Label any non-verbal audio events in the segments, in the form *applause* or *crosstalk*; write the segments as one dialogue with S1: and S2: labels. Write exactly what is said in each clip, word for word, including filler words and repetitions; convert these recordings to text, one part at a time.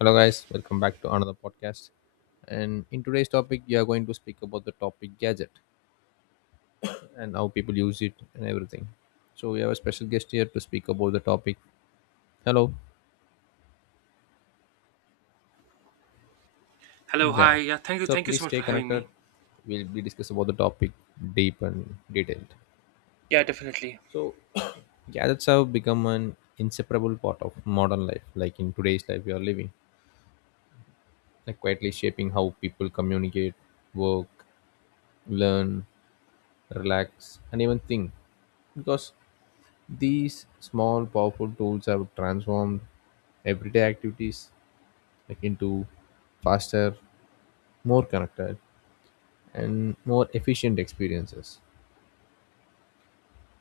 S1: Hello, guys. Welcome back to another podcast. And in today's topic, we are going to speak about the topic gadget and how people use it and everything. So we have a special guest here to speak about the topic. Hello.
S2: Hello, hi.
S1: Yeah.
S2: Yeah, thank you.
S1: Sure.
S2: Thank you
S1: Please
S2: so much
S1: stay
S2: for having
S1: connected.
S2: me.
S1: We'll be discuss about the topic deep and detailed.
S2: Yeah, definitely.
S1: So *coughs* gadgets have become an inseparable part of modern life. Like in today's life, we are living, like quietly shaping how people communicate, work, learn, relax, and even think because these small, powerful tools have transformed everyday activities like into faster, more connected, and more efficient experiences,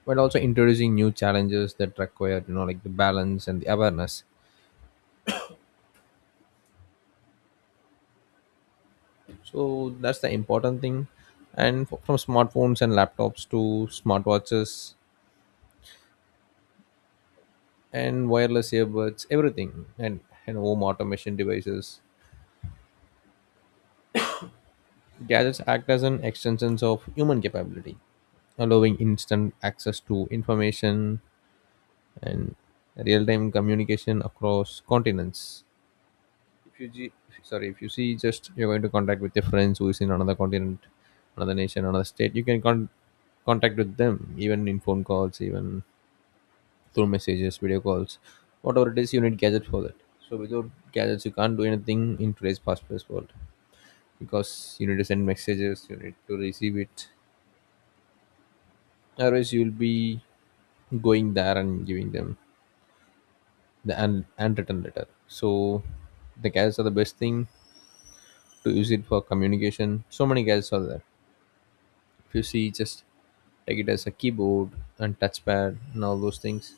S1: but also introducing new challenges that require you know like the balance and the awareness. So that's the important thing. And f- from smartphones and laptops to smartwatches and wireless earbuds, everything and and home automation devices. Gadgets act as an extensions of human capability, allowing instant access to information and real-time communication across continents. If you ge- sorry, if you see, just you're going to contact with your friends who is in another continent, another nation, another state, you can con- contact with them, even in phone calls, even through messages, video calls, whatever it is. You need gadgets for that. So without gadgets, you can't do anything in today's fast-paced world, because you need to send messages, you need to receive it, otherwise you'll be going there and giving them the un- unwritten letter. So the guys are the best thing to use it for communication. So many guys are there. If you see, just take it as a keyboard and touchpad and all those things.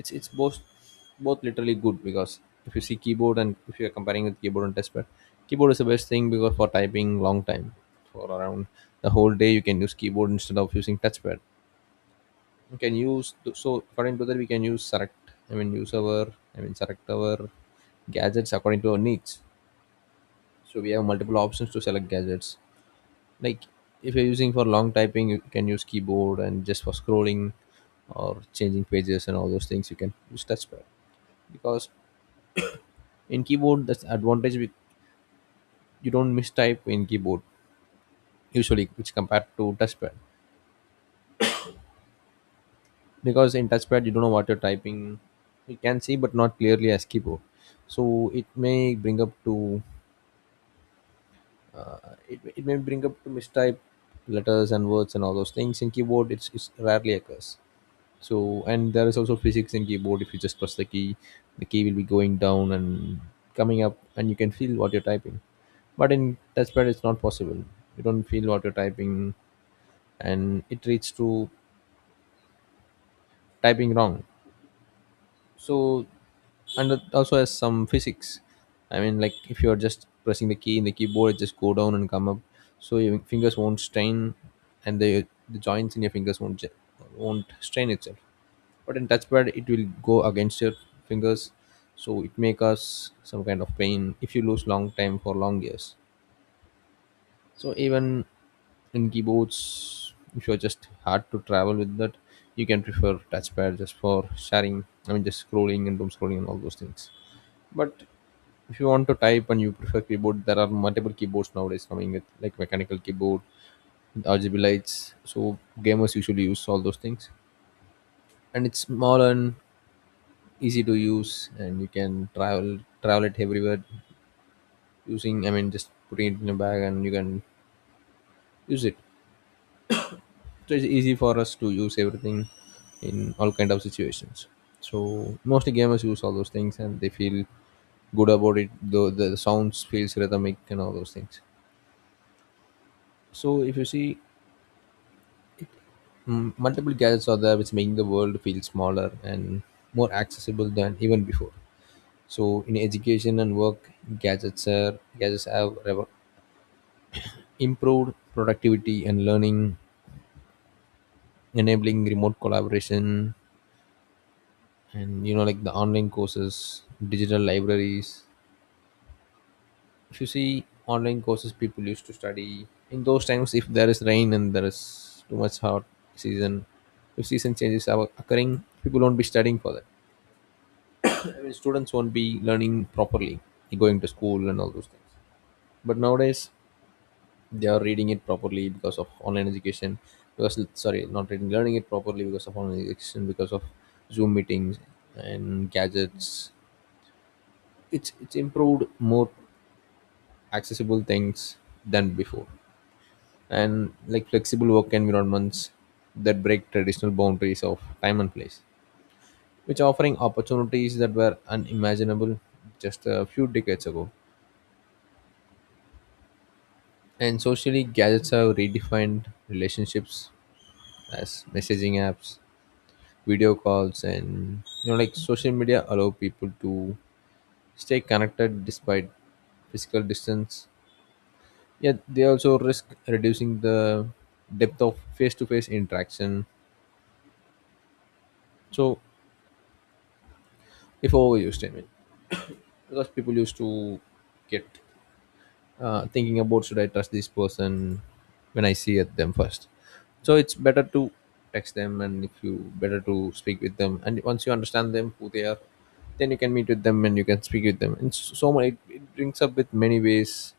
S1: It's it's both, both literally good, because if you see keyboard, and if you're comparing with keyboard and touchpad, keyboard is the best thing, because for typing long time, for around the whole day, you can use keyboard instead of using touchpad. We can use. So according to that, we can use, select I mean use our, i mean select our gadgets according to our needs. So we have multiple options to select gadgets. Like, if you're using for long typing, you can use keyboard, and just for scrolling or changing pages and all those things, you can use touchpad. Because in keyboard, that's advantage with, you don't mistype in keyboard usually, which compared to touchpad. Because in touchpad, you don't know what you're typing. You can see, but not clearly as keyboard. So it may bring up to uh, it, it may bring up to mistype letters and words and all those things. In keyboard, it's, it's rarely occurs. So, and there is also physics in keyboard. If you just press the key, the key will be going down and coming up, and you can feel what you're typing. But in touchpad, it's not possible. You don't feel what you're typing, and it leads to typing wrong. So, and it also has some physics. I mean, like, if you're just pressing the key in the keyboard, it just go down and come up. So your fingers won't strain, and the the joints in your fingers won't j- won't strain itself. But in touchpad, it will go against your fingers. So it may cause some kind of pain if you lose long time for long years. So even in keyboards, if you're just hard to travel with that, you can prefer touchpad just for sharing. I mean, just scrolling and doom scrolling and all those things. But if you want to type and you prefer keyboard, there are multiple keyboards nowadays coming with like mechanical keyboard with R G B lights. So gamers usually use all those things, and it's small and easy to use, and you can travel travel it everywhere using. I mean, just putting it in a bag and you can use it. So it's easy for us to use everything in all kind of situations. So mostly gamers use all those things, and they feel good about it, though the sounds feels rhythmic and all those things. So if you see, mm, multiple gadgets are there which making the world feel smaller and more accessible than even before. So in education and work, gadgets are gadgets have revo- improved productivity and learning, enabling remote collaboration and you know like the online courses, digital libraries. If you see online courses, people used to study. In those times, if there is rain and there is too much hot season, if season changes are occurring, people won't be studying for that. I mean, students won't be learning properly, going to school and all those things. But nowadays, they are reading it properly because of online education. Because sorry not reading Learning it properly because of online education, because of Zoom meetings and gadgets. It's it's improved more accessible things than before. And like flexible work environments that break traditional boundaries of time and place, which offering opportunities that were unimaginable just a few decades ago. And socially, gadgets have redefined relationships, as messaging apps, video calls, and you know like social media allow people to stay connected despite physical distance. Yet they also risk reducing the depth of face-to-face interaction. So if overused, I mean, because people used to get uh, thinking about, should I trust this person when I see at them first. So it's better to text them, and if you, better to speak with them. And once you understand them, who they are, then you can meet with them and you can speak with them. And s- so much it, it brings up with many ways.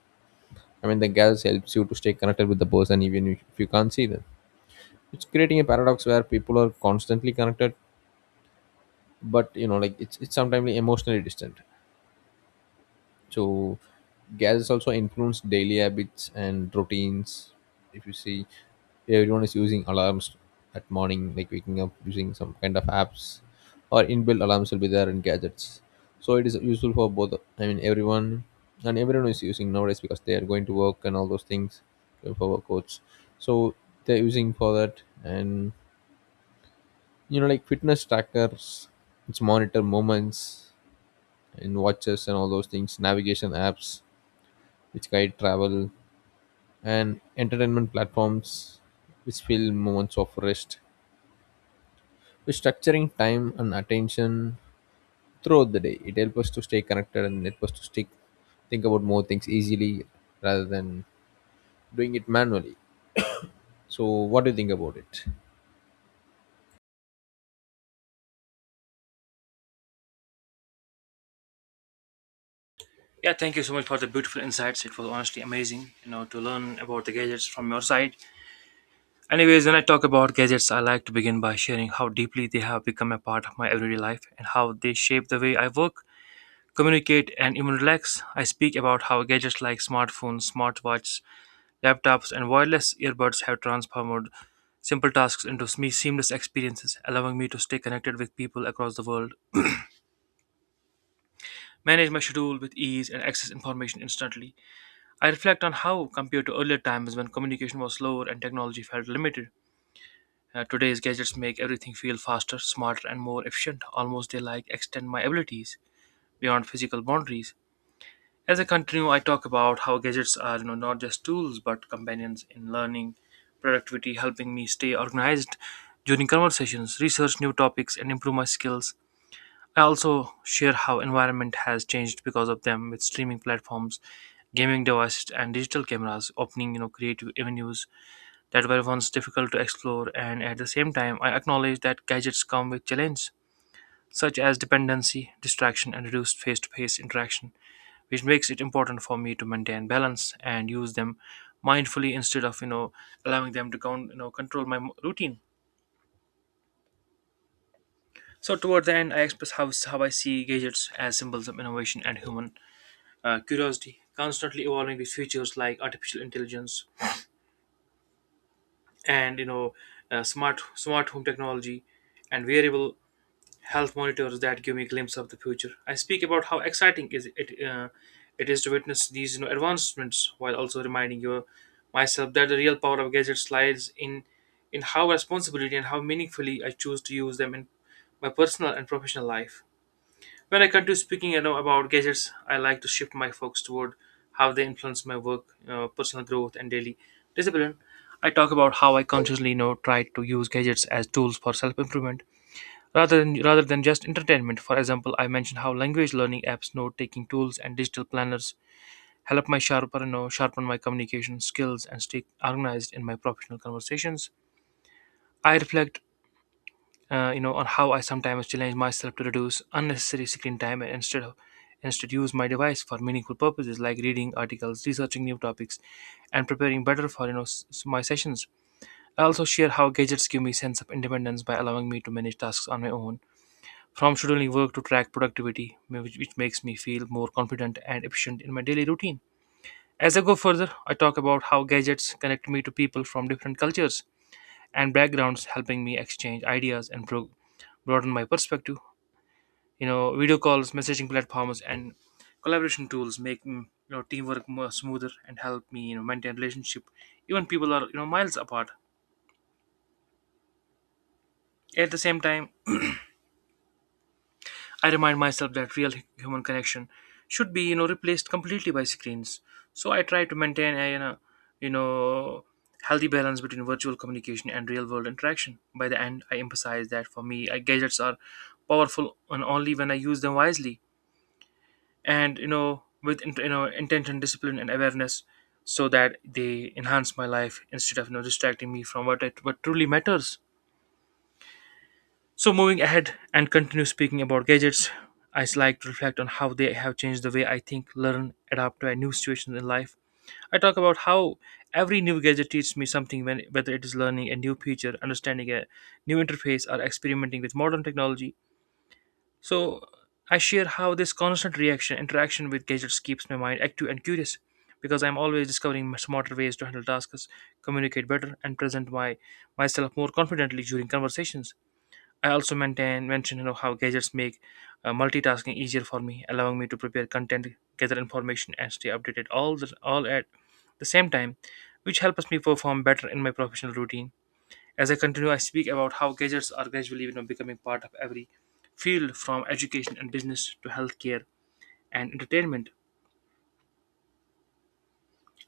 S1: I mean, the girls helps you to stay connected with the person, even if if you can't see them. It's creating a paradox where people are constantly connected, but you know like it's, it's sometimes emotionally distant. So gadgets also influence daily habits and routines. If you see, everyone is using alarms at morning, like waking up using some kind of apps, or inbuilt alarms will be there in gadgets. So it is useful for both, I mean everyone, and everyone is using nowadays because they are going to work and all those things, going for workouts. So they're using for that. And you know like fitness trackers, which monitor movements, and watches and all those things, navigation apps which guide travel, and entertainment platforms which fill moments of rest. With structuring time and attention throughout the day, it helps us to stay connected and helps us to stick, think about more things easily, rather than doing it manually. So what do you think about it?
S2: Yeah, thank you so much for the beautiful insights. It was honestly amazing, you know, to learn about the gadgets from your side. Anyways, when I talk about gadgets, I like to begin by sharing how deeply they have become a part of my everyday life and how they shape the way I work, communicate, and even relax. I speak about how gadgets like smartphones, smartwatches, laptops, and wireless earbuds have transformed simple tasks into sme- seamless experiences, allowing me to stay connected with people across the world, manage my schedule with ease, and access information instantly. I reflect on how, compared to earlier times when communication was slower and technology felt limited, uh, today's gadgets make everything feel faster, smarter, and more efficient. Almost they like extend my abilities beyond physical boundaries. As I continue, I talk about how gadgets are, you know, not just tools but companions in learning, productivity, helping me stay organized during conversations, research new topics, and improve my skills. I also share how environment has changed because of them, with streaming platforms, gaming devices and digital cameras opening you know creative avenues that were once difficult to explore. And at the same time, I acknowledge that gadgets come with challenges such as dependency, distraction and reduced face-to-face interaction, which makes it important for me to maintain balance and use them mindfully instead of, you know allowing them to con- you know control my mo- routine. So toward the end I express how, how I see gadgets as symbols of innovation and human uh, curiosity, constantly evolving with features like artificial intelligence and, you know uh, smart smart home technology and wearable health monitors that give me a glimpse of the future. I speak about how exciting is it, uh, it is to witness these, you know advancements, while also reminding your myself that the real power of gadgets lies in in how responsibility and how meaningfully I choose to use them in my personal and professional life. When I continue speaking, you know, about gadgets, I like to shift my focus toward how they influence my work, uh, personal growth, and daily discipline. I talk about how I consciously, you know, try to use gadgets as tools for self-improvement rather than rather than just entertainment. For example, I mentioned how language learning apps, note-taking tools, and digital planners help my sharper, you know, sharpen my communication skills and stay organized in my professional conversations. I reflect, uh, you know, on how I sometimes challenge myself to reduce unnecessary screen time, and instead of instead use my device for meaningful purposes like reading articles, researching new topics, and preparing better for, you know s- s- my sessions. I also share how gadgets give me sense of independence by allowing me to manage tasks on my own, from scheduling work to track productivity, ma- which, which makes me feel more confident and efficient in my daily routine. As I go further, I talk about how gadgets connect me to people from different cultures and backgrounds, helping me exchange ideas and pro- broaden my perspective. You know video calls, messaging platforms and collaboration tools make, mm, you know teamwork more smoother and help me, you know maintain relationship even people are, you know miles apart. At the same time, I remind myself that real hu- human connection should be, you know replaced completely by screens. So I try to maintain a, you know you know healthy balance between virtual communication and real world interaction. By the end I emphasize that for me, uh, gadgets are powerful and only when I use them wisely and, you know with int- you know intention, discipline and awareness, so that they enhance my life instead of, you know distracting me from what it what truly matters. So moving ahead and continue speaking about gadgets, I s- like to reflect on how they have changed the way I think, learn, adapt to a new situation in life. I talk about how every new gadget teaches me something when, whether it is learning a new feature, understanding a new interface or experimenting with modern technology. So I share how this constant reaction interaction with gadgets keeps my mind active and curious, because I'm always discovering smarter ways to handle tasks, communicate better, and present my myself more confidently during conversations. I also maintain mention, you know, how gadgets make, uh, multitasking easier for me, allowing me to prepare content, gather information, and stay updated all the, all at the same time, which helps me perform better in my professional routine. As I continue, I speak about how gadgets are gradually, you know, becoming part of every field, from education and business to healthcare and entertainment,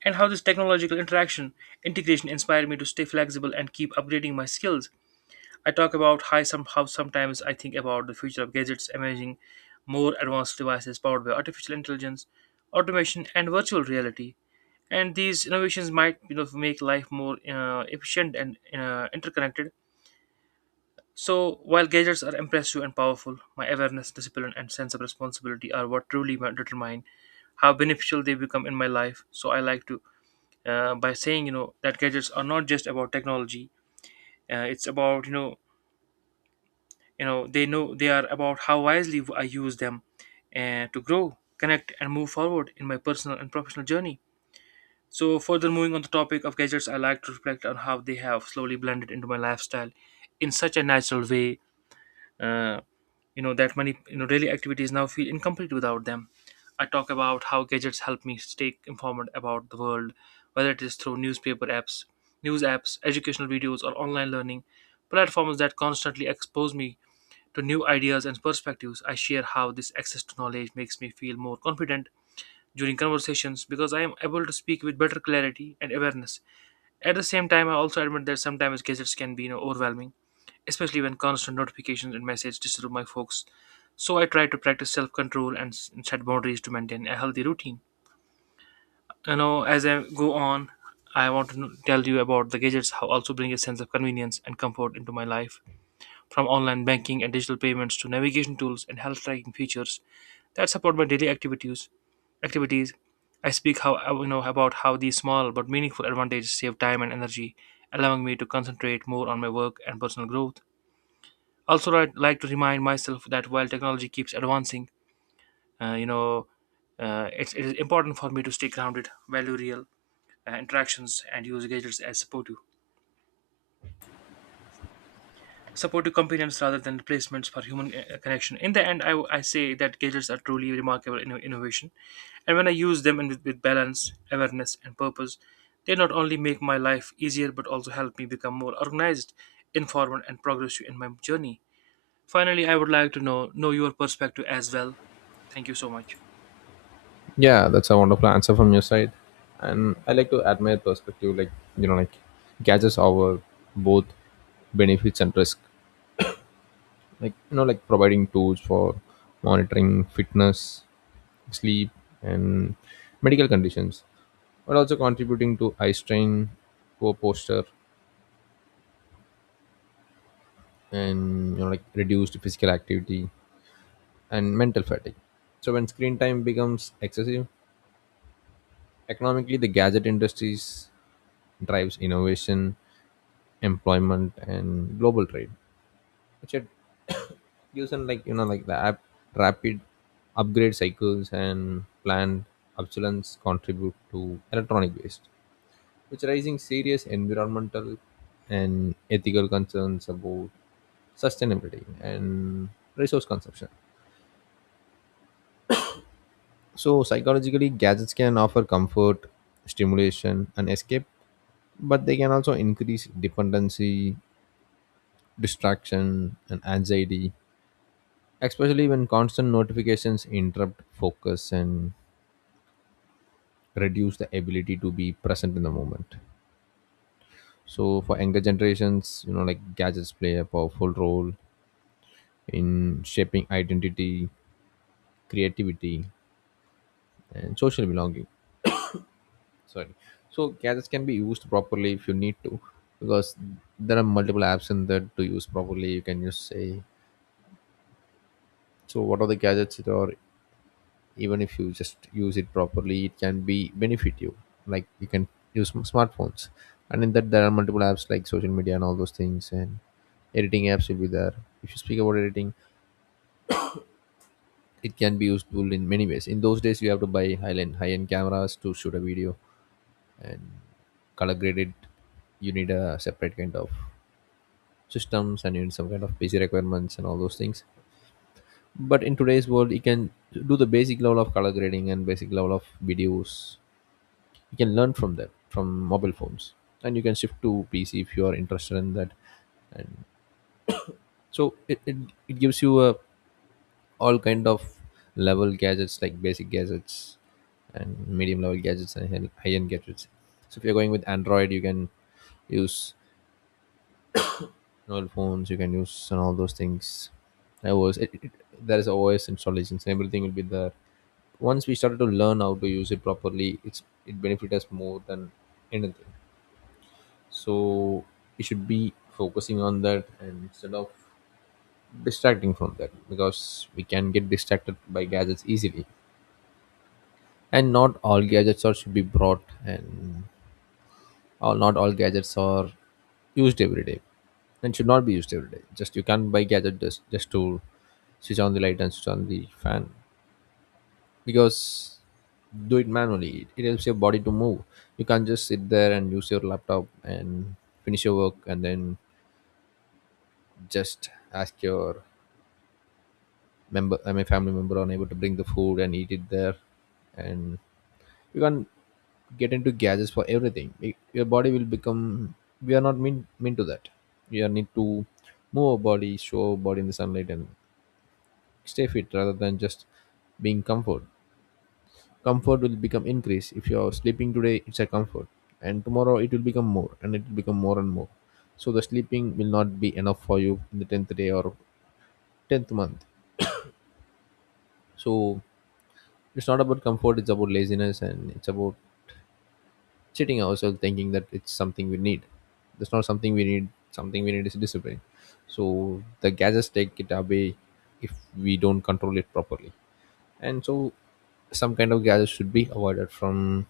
S2: and how this technological interaction integration inspired me to stay flexible and keep upgrading my skills. I talk about how, some, how sometimes I think about the future of gadgets emerging more advanced devices powered by artificial intelligence, automation, and virtual reality. And these innovations might, you know, make life more, uh, efficient and, uh, interconnected. So, while gadgets are impressive and powerful, my awareness, discipline, and sense of responsibility are what truly ma- determine how beneficial they become in my life. So, I like to, uh, by saying, you know, that gadgets are not just about technology. Uh, it's about, you know, you know, they know they are about how wisely I use them, and to grow, connect, and move forward in my personal and professional journey. So, further moving on the topic of gadgets, I like to reflect on how they have slowly blended into my lifestyle in such a natural way. uh, you know that many, you know daily activities now feel incomplete without them. I talk about how gadgets help me stay informed about the world, whether it is through newspaper apps, news apps, educational videos or online learning platforms that constantly expose me to new ideas and perspectives. I share how this access to knowledge makes me feel more confident during conversations, because I am able to speak with better clarity and awareness. At the same time, I also admit that sometimes gadgets can be, you know, overwhelming, especially when constant notifications and messages disturb my focus. So I try to practice self-control and s- set boundaries to maintain a healthy routine. You know, as I go on, I want to kn- tell you about the gadgets how also bring a sense of convenience and comfort into my life, from online banking and digital payments to navigation tools and health tracking features that support my daily activities. Activities, I speak how, uh, you know about how these small but meaningful advantages save time and energy, allowing me to concentrate more on my work and personal growth. Also, I'd like to remind myself that while technology keeps advancing, uh, you know, uh, it's, it is important for me to stay grounded, value real, uh, interactions, and use gadgets as supportive, supportive companions rather than replacements for human, uh, connection. In the end, I, I say that gadgets are truly remarkable inno- innovation, and when I use them in, with, with balance, awareness, and purpose, they not only make my life easier but also help me become more organized, informed, and progressive in my journey. Finally, I would like to know know your perspective as well. Thank you so much.
S1: Yeah, that's a wonderful answer from your side. And I like to admire perspective, like you know, like gadgets over both benefits and risk. Like you know, like providing tools for monitoring fitness, sleep, and medical conditions, but also contributing to eye strain, poor posture, and you know, like reduced physical activity and mental fatigue. So when screen time becomes excessive, economically the gadget industries drives innovation, employment, and global trade, which had *coughs* using like you know like the app, rapid upgrade cycles and planned obsolescence contribute to electronic waste, which are raising serious environmental and ethical concerns about sustainability and resource consumption. So psychologically, gadgets can offer comfort, stimulation, and escape, but they can also increase dependency, distraction, and anxiety, especially when constant notifications interrupt focus and reduce the ability to be present in the moment. So for younger generations, you know like gadgets play a powerful role in shaping identity, creativity, and social belonging. Sorry. So gadgets can be used properly if you need to, because there are multiple apps in there to use properly, you can just say. So what are the gadgets that are, even if you just use it properly, it can be benefit you. Like, you can use m- smartphones, and in that there are multiple apps like social media and all those things, and editing apps will be there. If you speak about editing, it can be useful in many ways. In those days, you have to buy high-end high-end cameras to shoot a video and color grade it. You need a separate kind of systems, and you need some kind of PC requirements and all those things. But in today's world, you can do the basic level of color grading and basic level of videos. You can learn from them, from mobile phones, and you can shift to PC if you are interested in that. And so it, it, it gives you a all kind of level gadgets, like basic gadgets and medium level gadgets and high end gadgets. So if you're going with Android, you can use mobile phones, you can use and all those things. iOS, it, it, there is OS installations and everything will be there. Once we started to learn how to use it properly, it's, it benefits us more than anything. So we should be focusing on that, and instead of distracting from that, because we can get distracted by gadgets easily. And not all gadgets are should be brought and all not all gadgets are used every day and should not be used every day. Just you can't buy gadget just, just to switch on the light and switch on the fan. Because do it manually, it it helps your body to move. You can't just sit there and use your laptop and finish your work and then just ask your member uh, my family member unable to bring the food and eat it there. And you can't get into gadgets for everything. Y- your body will become, we are not mean mean to that. We are need to move our body, show our body in the sunlight and stay fit rather than just being comfort. Comfort will become increase. If you are sleeping today it's a comfort, and tomorrow it will become more, and it will become more and more. So the sleeping will not be enough for you in the tenth day or tenth month. So it's not about comfort, it's about laziness and it's about cheating ourselves thinking that it's something we need. That's not something we need, something we need is discipline. So the gadgets take it away if we don't control it properly. And so some kind of gadgets should be avoided from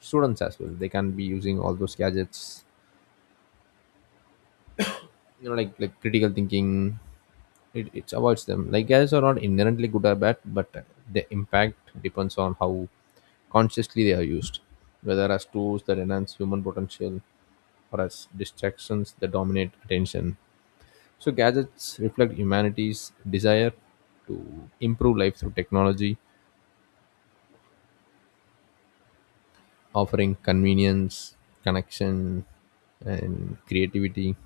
S1: students as well. They can't be using all those gadgets, you know, like like critical thinking, it, it avoids them. Like guys are not inherently good or bad, but the impact depends on how consciously they are used, whether as tools that enhance human potential or as distractions that dominate attention. So gadgets reflect humanity's desire to improve life through technology, offering convenience, connection, and creativity,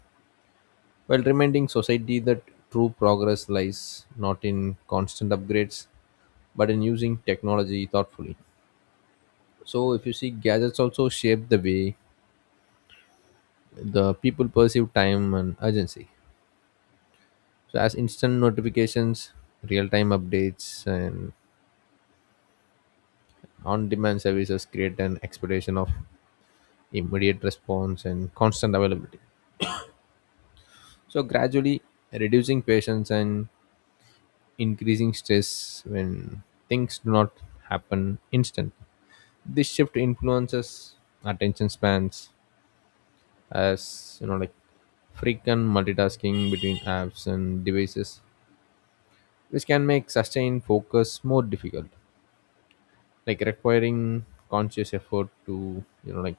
S1: while reminding society that true progress lies not in constant upgrades but in using technology thoughtfully. So, if you see, gadgets also shape the way the people perceive time and urgency. So, as instant notifications, real time updates, and on demand services create an expectation of immediate response and constant availability. So, gradually reducing patience and increasing stress when things do not happen instantly. This shift influences attention spans, as you know, like frequent multitasking between apps and devices, which can make sustained focus more difficult, like requiring conscious effort to, you know, like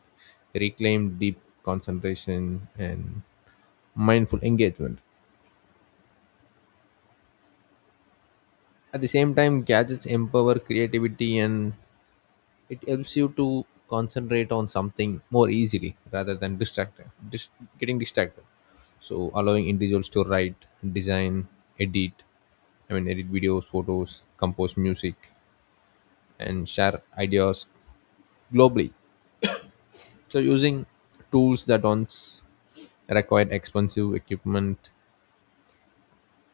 S1: reclaim deep concentration and mindful engagement. At the same time, gadgets empower creativity and it helps you to concentrate on something more easily rather than distracted, dis- getting distracted. So allowing individuals to write, design, edit, I mean edit videos, photos, compose music, and share ideas globally. So using tools that once required expensive equipment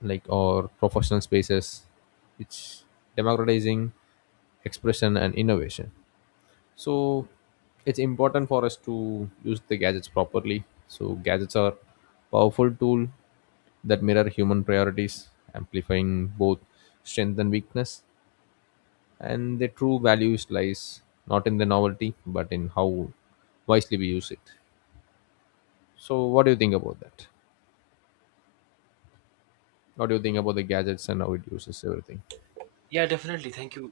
S1: like or professional spaces, it's democratizing expression and innovation. So it's important for us to use the gadgets properly. So gadgets are powerful tool that mirror human priorities, amplifying both strength and weakness, and their true values lies not in the novelty but in how wisely we use it. So what do you think about that? What do you think about the gadgets and how it uses everything?
S2: Yeah, definitely. Thank you.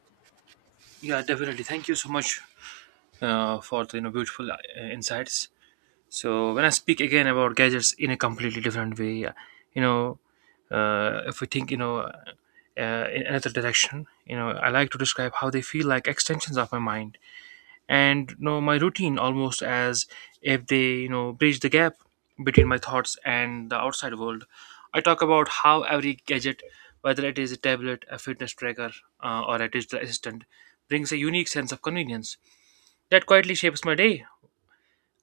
S2: Yeah, definitely. Thank you so much, uh, for the, you know beautiful, uh, insights. So when I speak again about gadgets in a completely different way, uh, you know, uh, if we think, you know uh, in another direction, you know, I like to describe how they feel like extensions of my mind and, you know my routine, almost as if they, you know bridge the gap between my thoughts and the outside world. I talk about how every gadget, whether it is a tablet, a fitness tracker, uh, or a digital assistant, brings a unique sense of convenience that quietly shapes my day.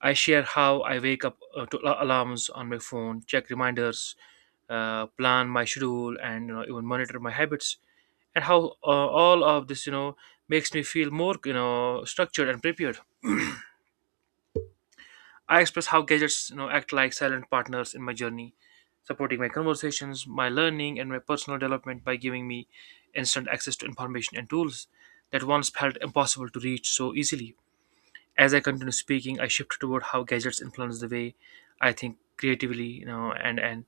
S2: I share how I wake up, uh, to al- alarms on my phone, check reminders, uh, plan my schedule and, you know, even monitor my habits, and how, uh, all of this, you know makes me feel more, you know structured and prepared. I express how gadgets, you know, act like silent partners in my journey, supporting my conversations, my learning, and my personal development by giving me instant access to information and tools that once felt impossible to reach so easily. As I continue speaking, I shift toward how gadgets influence the way I think creatively, you know, and and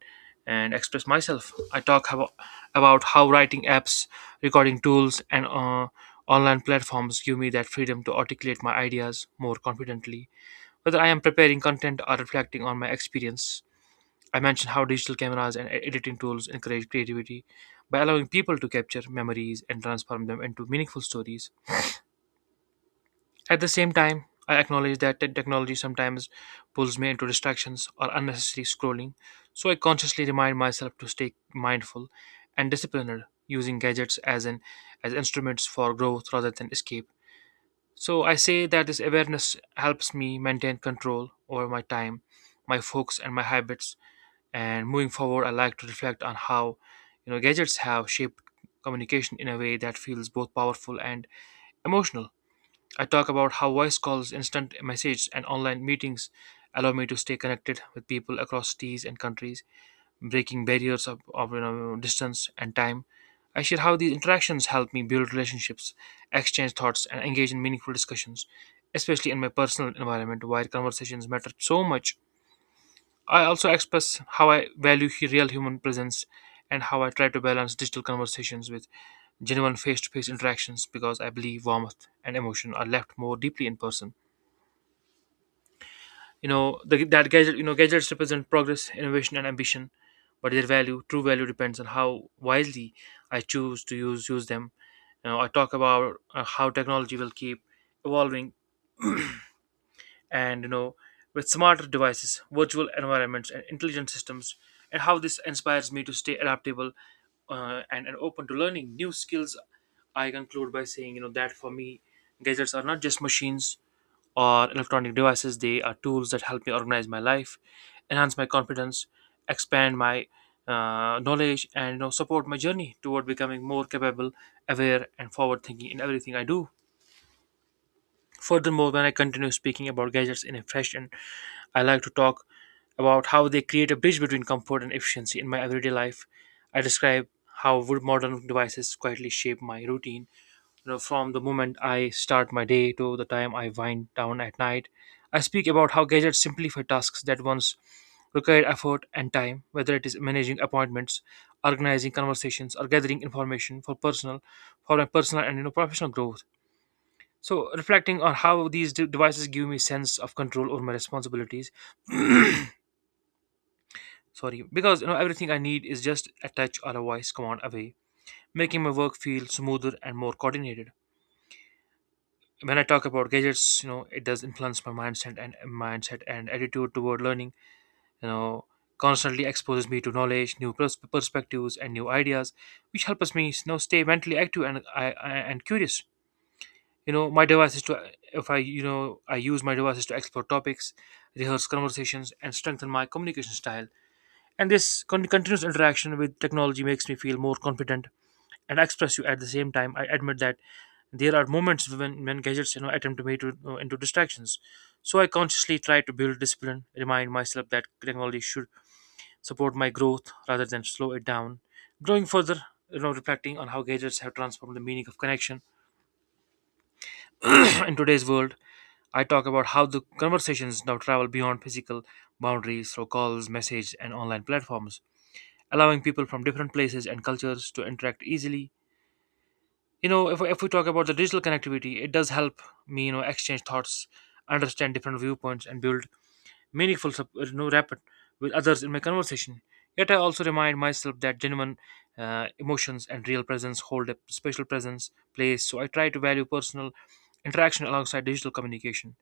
S2: and express myself. I talk about, about how writing apps, recording tools, and uh, online platforms give me that freedom to articulate my ideas more confidently whether I am preparing content or reflecting on my experience. I mentioned how digital cameras and e- editing tools encourage creativity by allowing people to capture memories and transform them into meaningful stories. At the same time, I acknowledge that te- technology sometimes pulls me into distractions or unnecessary scrolling, so I consciously remind myself to stay mindful and disciplined, using gadgets as an as instruments for growth rather than escape. So I say that this awareness helps me maintain control over my time, my focus, and my habits. And moving forward, I like to reflect on how you know gadgets have shaped communication in a way that feels both powerful and emotional. I talk about how voice calls, instant messages, and online meetings allow me to stay connected with people across cities and countries, breaking barriers of, of you know, distance and time. I share how these interactions help me build relationships, exchange thoughts, and engage in meaningful discussions, especially in my personal environment where conversations matter so much. I also express how I value hu- real human presence and how I try to balance digital conversations with genuine face to face interactions, because I believe warmth and emotion are left more deeply in person. You know the, that gadget you know Gadgets represent progress, innovation, and ambition, but their value, true value, depends on how wisely I choose to use use them. you know I talk about uh, how technology will keep evolving, and you know with smarter devices, virtual environments, and intelligent systems, and how this inspires me to stay adaptable uh, and, and open to learning new skills. I conclude by saying, you know that for me, gadgets are not just machines or electronic devices. They are tools that help me organize my life, enhance my confidence, expand my uh, knowledge, and you know, support my journey toward becoming more capable, aware, and forward thinking in everything I do. Furthermore, when I continue speaking about gadgets in a fresh and I like to talk about how they create a bridge between comfort and efficiency in my everyday life. I describe how would modern devices quietly shape my routine, you know, from the moment I start my day to the time I wind down at night. I speak about how gadgets simplify tasks that once required effort and time, whether it is managing appointments, organizing conversations, or gathering information for personal, for my personal and, you know, professional growth. So, reflecting on how these de- devices give me sense of control over my responsibilities. *coughs* *clears throat* Sorry, because you know everything I need is just a touch or a voice command away, making my work feel smoother and more coordinated. When I talk about gadgets, you know, it does influence my mindset and uh, mindset and attitude toward learning. You know, constantly exposes me to knowledge, new pers- perspectives, and new ideas, which helps me, you know, stay mentally active and I, I and curious. You know, my device is to If I you know I use my devices to explore topics, rehearse conversations, and strengthen my communication style. And this con- continuous interaction with technology makes me feel more confident and expressive at the same time. I admit that there are moments when, when gadgets, you know attempt to me to uh, into distractions. So I consciously try to build discipline, remind myself that technology should support my growth rather than slow it down. Going further, you know, reflecting on how gadgets have transformed the meaning of connection *clears throat* in today's world. I talk about how the conversations now travel beyond physical boundaries through calls, messages, and online platforms, allowing people from different places and cultures to interact easily. You know if, if we talk about the digital connectivity, it does help me, you know exchange thoughts, understand different viewpoints, and build meaningful sup- uh, you know rapport with others in my conversation. Yet I also remind myself that genuine uh, emotions and real presence hold a special presence place, so I try to value personal interaction alongside digital communication.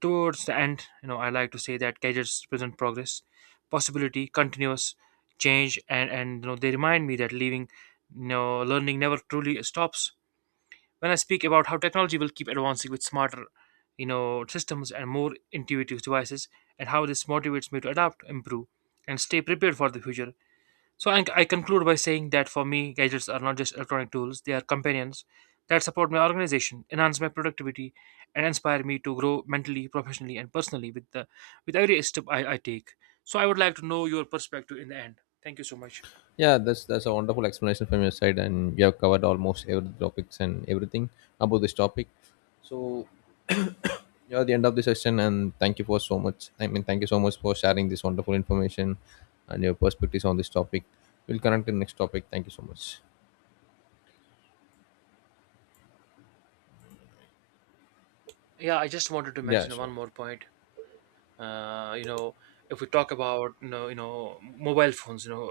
S2: Towards the end, you know I like to say that gadgets present progress, possibility, continuous change, and and you know they remind me that leaving you know learning never truly stops. When I speak about how technology will keep advancing with smarter, you know, systems and more intuitive devices, and how this motivates me to adapt, improve, and stay prepared for the future. So I, I conclude by saying that for me, gadgets are not just electronic tools; they are companions that support my organization, enhance my productivity, and inspire me to grow mentally, professionally, and personally with the, with every step I, I take. So I would like to know your perspective in the end. Thank you so much.
S1: Yeah, that's that's a wonderful explanation from your side and you have covered almost every topics and everything about this topic. So yeah, the end of the session and thank you for so much I mean thank you so much for sharing this wonderful information and your perspectives on this topic. We'll connect to the next topic. Thank you so much.
S2: Yeah, I just wanted to
S1: Yeah,
S2: mention
S1: sure.
S2: one more point. uh, you know if we talk about, you know, you know mobile phones, you know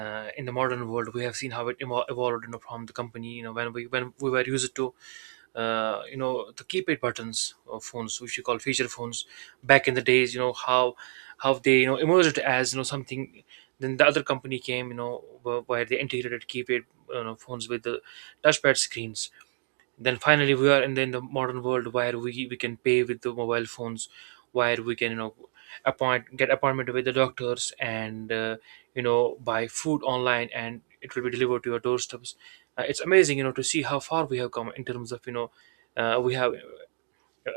S2: uh, in the modern world we have seen how it evol- evolved, you know from the company, you know when we when we were used to uh, you know the keypad buttons of phones which we call feature phones back in the days. You know how how they, you know emerged as, you know something. Then the other company came, you know wh- where they integrated keypad, you know, phones with the touchpad screens. Then finally we are in the, in the modern world where we, we can pay with the mobile phones, where we can, you know appoint get appointment with the doctors and uh, you know buy food online and it will be delivered to your doorsteps. Uh, it's amazing, you know to see how far we have come in terms of, you know uh, we have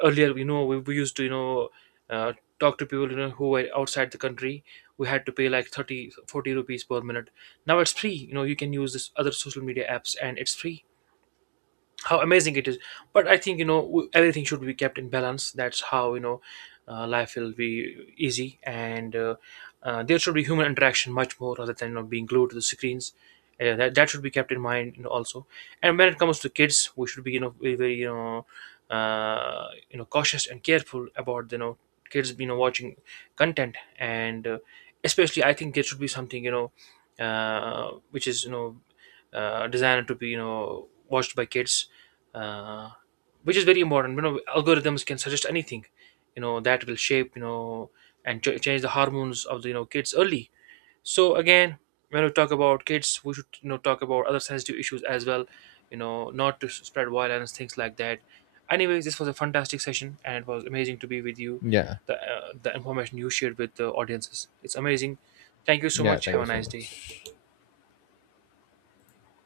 S2: earlier, you know we we used to, you know uh, talk to people, you know who were outside the country. We had to pay like thirty forty rupees per minute. Now it's free, you know you can use this other social media apps and it's free. How amazing it is. But I think, you know w- everything should be kept in balance. That's how, you know uh, life will be easy, and uh, uh, there should be human interaction much more rather than, you know, being glued to the screens. uh, that, that should be kept in mind, you know, also. And when it comes to kids we should be, you know very, very, you know uh, you know cautious and careful about, you know kids, you know watching content and uh, especially I think there should be something, you know uh, which is, you know uh, designed to be, you know watched by kids, uh, which is very important. You know algorithms can suggest anything, you know that will shape, you know and ch- change the hormones of the, you know kids early. So again, when we talk about kids we should, you know talk about other sensitive issues as well, you know not to spread violence, things like that. Anyways, this was a fantastic session and it was amazing to be with you.
S1: Yeah,
S2: The uh, the information you shared with the audiences, it's amazing. Thank you so
S1: yeah
S2: much.
S1: thank
S2: Have
S1: you
S2: a
S1: so
S2: nice day.
S1: much.